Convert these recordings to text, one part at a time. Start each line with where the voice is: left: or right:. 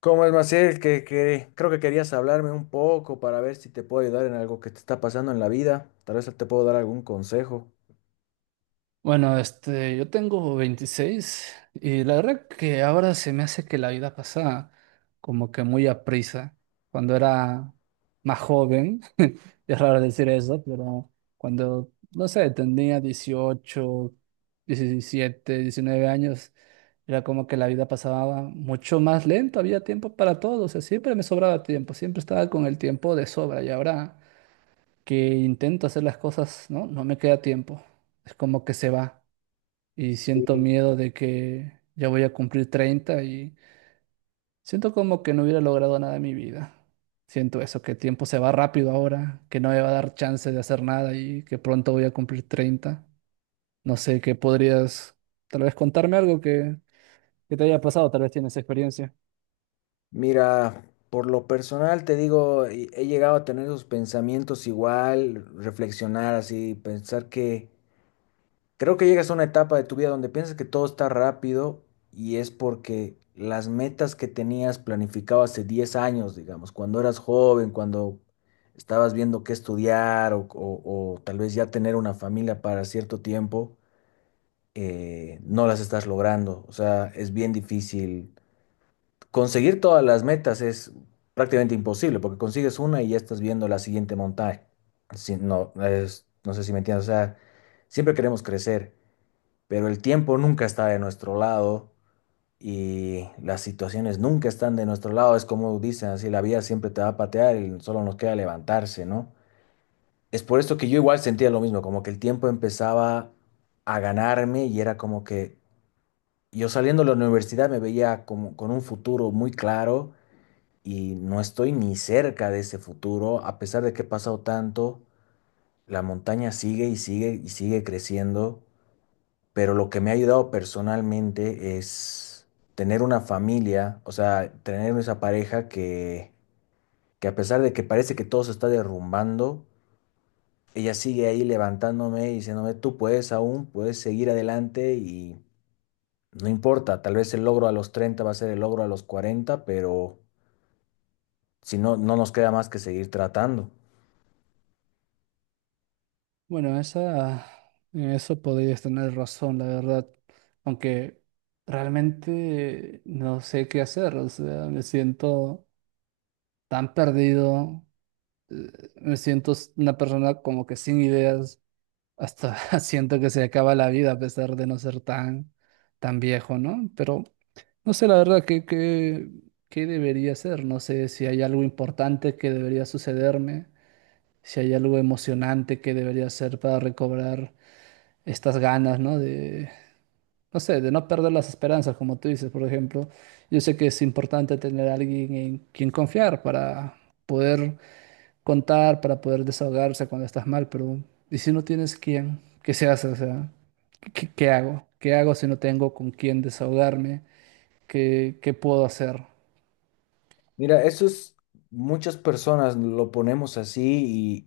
left: ¿Cómo es, Maciel? Que creo que querías hablarme un poco para ver si te puedo ayudar en algo que te está pasando en la vida. Tal vez te puedo dar algún consejo.
right: Bueno, yo tengo 26 y la verdad que ahora se me hace que la vida pasa como que muy aprisa. Cuando era más joven, es raro decir eso, pero cuando, no sé, tenía 18, 17, 19 años, era como que la vida pasaba mucho más lento, había tiempo para todo, o sea, siempre me sobraba tiempo, siempre estaba con el tiempo de sobra y ahora que intento hacer las cosas, ¿no? No me queda tiempo, es como que se va y siento miedo de que ya voy a cumplir 30 y siento como que no hubiera logrado nada en mi vida. Siento eso, que el tiempo se va rápido ahora, que no me va a dar chance de hacer nada y que pronto voy a cumplir 30. No sé, ¿qué podrías tal vez contarme algo que te haya pasado? Tal vez tienes experiencia.
left: Mira, por lo personal te digo, he llegado a tener esos pensamientos igual, reflexionar así, pensar que creo que llegas a una etapa de tu vida donde piensas que todo está rápido y es porque las metas que tenías planificado hace 10 años, digamos, cuando eras joven, cuando estabas viendo qué estudiar o tal vez ya tener una familia para cierto tiempo, no las estás logrando. O sea, es bien difícil. Conseguir todas las metas es prácticamente imposible porque consigues una y ya estás viendo la siguiente montaña. No sé si me entiendes. O sea, siempre queremos crecer, pero el tiempo nunca está de nuestro lado y las situaciones nunca están de nuestro lado. Es como dicen así, la vida siempre te va a patear y solo nos queda levantarse, ¿no? Es por esto que yo igual sentía lo mismo, como que el tiempo empezaba a ganarme y era como que yo saliendo de la universidad me veía como con un futuro muy claro y no estoy ni cerca de ese futuro, a pesar de que he pasado tanto, la montaña sigue y sigue y sigue creciendo, pero lo que me ha ayudado personalmente es tener una familia, o sea, tener esa pareja que a pesar de que parece que todo se está derrumbando, ella sigue ahí levantándome y diciéndome, tú puedes aún, puedes seguir adelante y no importa, tal vez el logro a los 30 va a ser el logro a los 40, pero si no, no nos queda más que seguir tratando.
right: Bueno, en eso podrías tener razón, la verdad. Aunque realmente no sé qué hacer, o sea, me siento tan perdido, me siento una persona como que sin ideas, hasta siento que se acaba la vida a pesar de no ser tan, tan viejo, ¿no? Pero no sé la verdad qué debería ser, no sé si hay algo importante que debería sucederme, si hay algo emocionante que debería hacer para recobrar estas ganas, ¿no? De, no sé, de no perder las esperanzas, como tú dices, por ejemplo. Yo sé que es importante tener a alguien en quien confiar para poder contar para poder desahogarse cuando estás mal, pero ¿y si no tienes quién? ¿Qué se hace? O sea, ¿qué hago? ¿Qué hago si no tengo con quién desahogarme? ¿Qué puedo hacer?
left: Mira, eso es, muchas personas lo ponemos así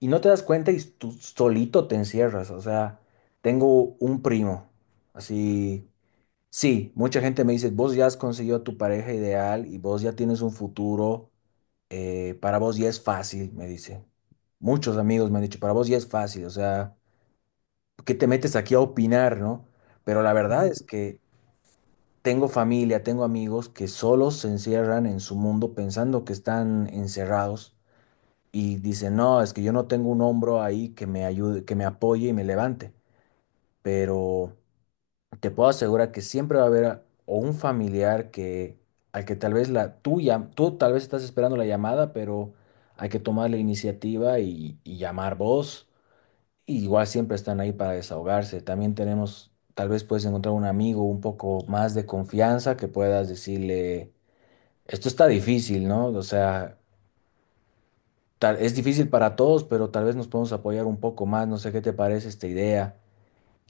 left: y no te das cuenta y tú solito te encierras. O sea, tengo un primo. Así, sí, mucha gente me dice, vos ya has conseguido tu pareja ideal y vos ya tienes un futuro. Para vos ya es fácil, me dice. Muchos amigos me han dicho, para vos ya es fácil. O sea, ¿qué te metes aquí a opinar, no? Pero la verdad
right: Ujú.
left: es que tengo familia, tengo amigos que solo se encierran en su mundo pensando que están encerrados y dice, no, es que yo no tengo un hombro ahí que me ayude, que me apoye y me levante, pero te puedo asegurar que siempre va a haber a- o un familiar que al que tal vez la tuya, tú tal vez estás esperando la llamada, pero hay que tomar la iniciativa y llamar vos. Y igual siempre están ahí para desahogarse. También tenemos, tal vez puedes encontrar un amigo un poco más de confianza que puedas decirle, esto está difícil, ¿no? O sea, es difícil para todos, pero tal vez nos podemos apoyar un poco más. No sé qué te parece esta idea.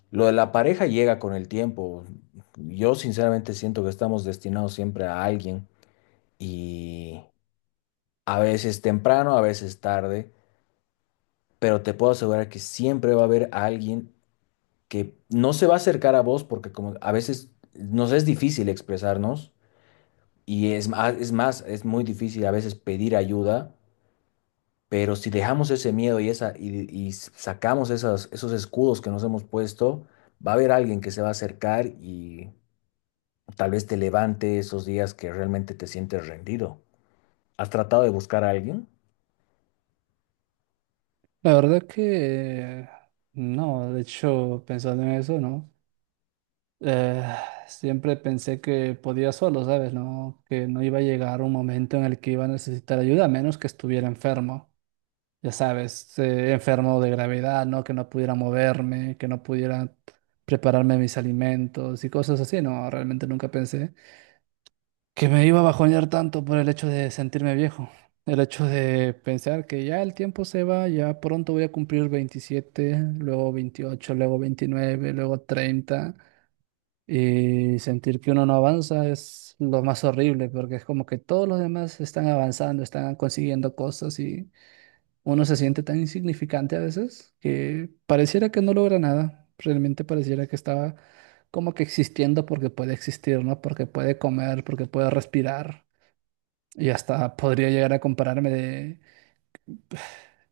left: Lo de la pareja llega con el tiempo. Yo sinceramente siento que estamos destinados siempre a alguien y a veces temprano, a veces tarde, pero te puedo asegurar que siempre va a haber alguien que no se va a acercar a vos porque como a veces nos es difícil expresarnos y es más, es más, es muy difícil a veces pedir ayuda. Pero si dejamos ese miedo y sacamos esas, esos escudos que nos hemos puesto, va a haber alguien que se va a acercar y tal vez te levante esos días que realmente te sientes rendido. ¿Has tratado de buscar a alguien?
right: La verdad que no, de hecho, pensando en eso, ¿no? Eh, Siempre pensé que podía solo, ¿sabes? No, que no iba a llegar un momento en el que iba a necesitar ayuda, a menos que estuviera enfermo. Ya sabes, enfermo de gravedad, ¿no? Que no pudiera moverme, que no pudiera prepararme mis alimentos y cosas así, ¿no? Realmente nunca pensé que me iba a bajonear tanto por el hecho de sentirme viejo, el hecho de pensar que ya el tiempo se va, ya pronto voy a cumplir 27, luego 28, luego 29, luego 30, y sentir que uno no avanza es lo más horrible porque es como que todos los demás están avanzando, están consiguiendo cosas y... Uno se siente tan insignificante a veces que pareciera que no logra nada. Realmente pareciera que estaba como que existiendo porque puede existir, ¿no? Porque puede comer, porque puede respirar. Y hasta podría llegar a compararme de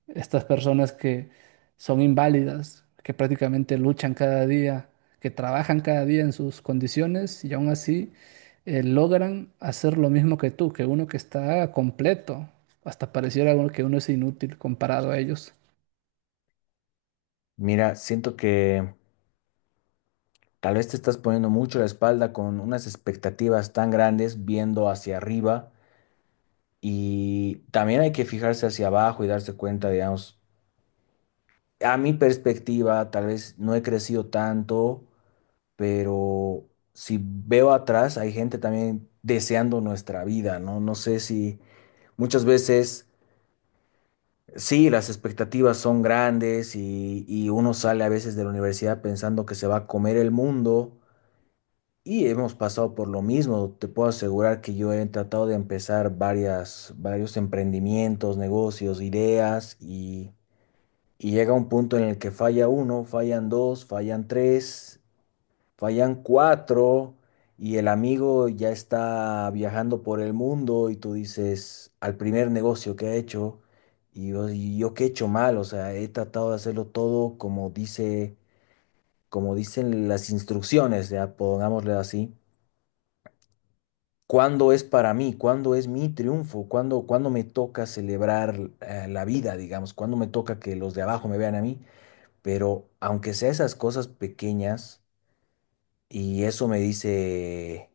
right: estas personas que son inválidas, que prácticamente luchan cada día, que trabajan cada día en sus condiciones y aún así logran hacer lo mismo que tú, que uno que está completo. Hasta pareciera uno que uno es inútil comparado a ellos.
left: Mira, siento que tal vez te estás poniendo mucho la espalda con unas expectativas tan grandes viendo hacia arriba y también hay que fijarse hacia abajo y darse cuenta, digamos, a mi perspectiva, tal vez no he crecido tanto, pero si veo atrás, hay gente también deseando nuestra vida, ¿no? No sé si muchas veces, sí, las expectativas son grandes y uno sale a veces de la universidad pensando que se va a comer el mundo y hemos pasado por lo mismo. Te puedo asegurar que yo he tratado de empezar varios emprendimientos, negocios, ideas y... Y llega un punto en el que falla uno, fallan dos, fallan tres, fallan cuatro y el amigo ya está viajando por el mundo y tú dices, al primer negocio que ha hecho, y yo qué he hecho mal, o sea, he tratado de hacerlo todo como dice, como dicen las instrucciones, ya pongámosle así. ¿Cuándo es para mí? ¿Cuándo es mi triunfo? ¿Cuándo me toca celebrar la vida, digamos? ¿Cuándo me toca que los de abajo me vean a mí? Pero aunque sea esas cosas pequeñas, Y eso me dice,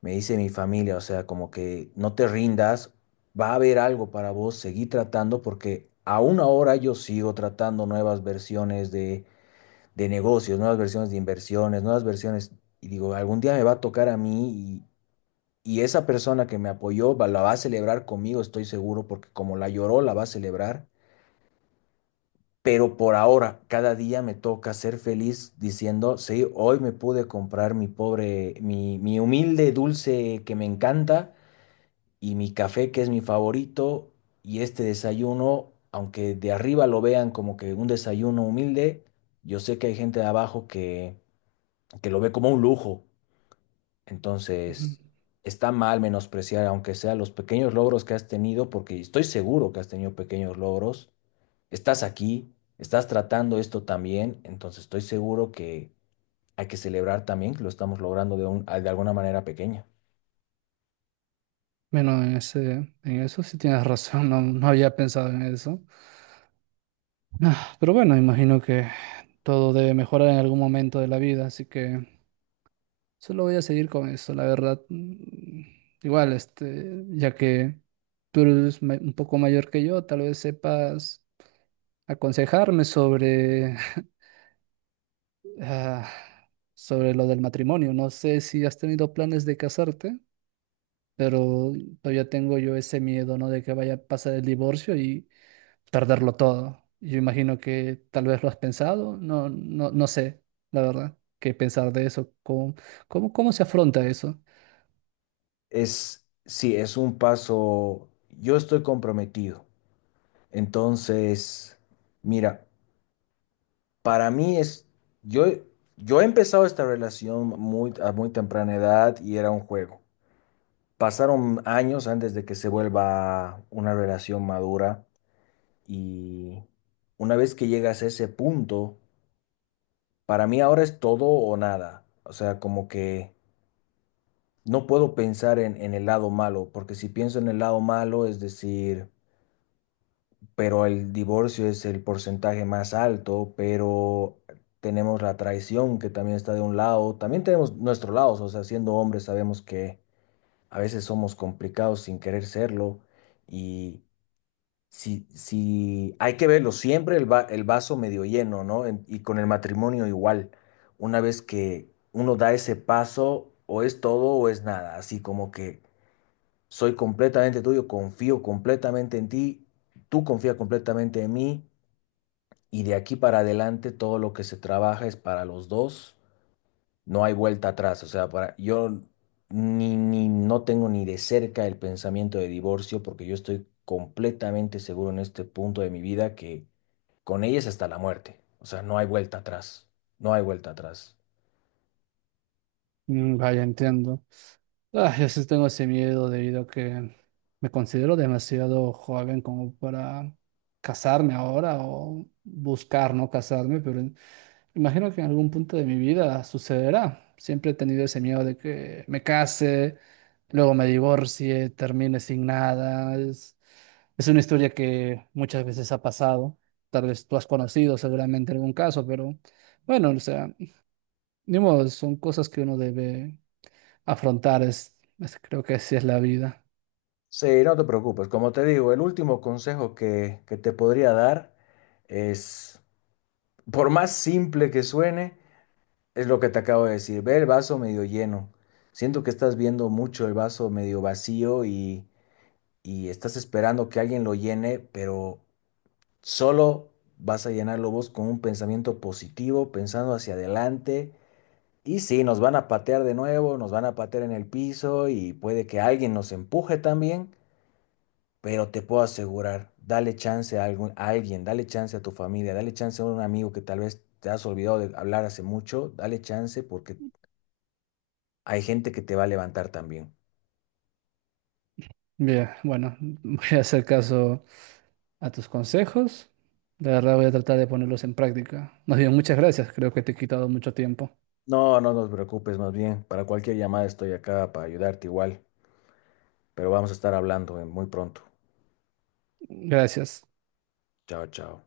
left: me dice mi familia, o sea, como que no te rindas, va a haber algo para vos, seguí tratando porque aún ahora yo sigo tratando nuevas versiones de negocios, nuevas versiones de inversiones, nuevas versiones. Y digo, algún día me va a tocar a mí y esa persona que me apoyó la va a celebrar conmigo, estoy seguro, porque como la lloró, la va a celebrar. Pero por ahora, cada día me toca ser feliz diciendo, sí, hoy me pude comprar mi pobre, mi humilde dulce que me encanta y mi café que es mi favorito y este desayuno, aunque de arriba lo vean como que un desayuno humilde, yo sé que hay gente de abajo que lo ve como un lujo.
right: Ujú.
left: Entonces, está mal menospreciar, aunque sea los pequeños logros que has tenido, porque estoy seguro que has tenido pequeños logros. Estás aquí, estás tratando esto también, entonces estoy seguro que hay que celebrar también que lo estamos logrando de alguna manera pequeña.
right: Bueno, en eso sí tienes razón, no, no había pensado en eso. Ah, pero bueno, imagino que todo debe mejorar en algún momento de la vida, así que solo voy a seguir con eso, la verdad. Igual, este, ya que tú eres un poco mayor que yo, tal vez sepas aconsejarme sobre, ah, sobre lo del matrimonio. No sé si has tenido planes de casarte, pero todavía tengo yo ese miedo, ¿no? De que vaya a pasar el divorcio y perderlo todo. Yo imagino que tal vez lo has pensado, no, no, no sé, la verdad, qué pensar de eso, cómo se afronta eso.
left: Es, sí, es un paso, yo estoy comprometido. Entonces, mira, para mí es, yo, yo he empezado esta relación muy, a muy temprana edad y era un juego. Pasaron años antes de que se vuelva una relación madura y una vez que llegas a ese punto, para mí ahora es todo o nada. O sea, como que no puedo pensar en el lado malo, porque si pienso en el lado malo, es decir, pero el divorcio es el porcentaje más alto, pero tenemos la traición que también está de un lado, también tenemos nuestro lado, o sea, siendo hombres sabemos que a veces somos complicados sin querer serlo y... Si, si hay que verlo siempre el, el vaso medio lleno, ¿no? Y con el matrimonio igual. Una vez que uno da ese paso, o es todo o es nada. Así como que soy completamente tuyo, confío completamente en ti, tú confías completamente en mí, y de aquí para adelante todo lo que se trabaja es para los dos. No hay vuelta atrás. O sea, para, yo ni no tengo ni de cerca el pensamiento de divorcio porque yo estoy completamente seguro en este punto de mi vida que con ellas hasta la muerte. O sea, no hay vuelta atrás. No hay vuelta atrás.
right: Vaya, entiendo. Ah, yo sí tengo ese miedo debido a que me considero demasiado joven como para casarme ahora o buscar no casarme, pero imagino que en algún punto de mi vida sucederá. Siempre he tenido ese miedo de que me case, luego me divorcie, termine sin nada. Es una historia que muchas veces ha pasado. Tal vez tú has conocido seguramente algún caso, pero bueno, o sea, ni modo, son cosas que uno debe afrontar. Creo que así es la vida.
left: Sí, no te preocupes. Como te digo, el último consejo que te podría dar es, por más simple que suene, es lo que te acabo de decir. Ve el vaso medio lleno. Siento que estás viendo mucho el vaso medio vacío y estás esperando que alguien lo llene, pero solo vas a llenarlo vos con un pensamiento positivo, pensando hacia adelante. Y sí, nos van a patear de nuevo, nos van a patear en el piso y puede que alguien nos empuje también, pero te puedo asegurar, dale chance a algún, a alguien, dale chance a tu familia, dale chance a un amigo que tal vez te has olvidado de hablar hace mucho, dale chance porque hay gente que te va a levantar también.
right: Bien, bueno, voy a hacer caso a tus consejos. De verdad voy a tratar de ponerlos en práctica. Más bien, muchas gracias. Creo que te he quitado mucho tiempo.
left: No, no nos preocupes, más bien, para cualquier llamada estoy acá para ayudarte igual, pero vamos a estar hablando muy pronto.
right: Gracias.
left: Chao, chao.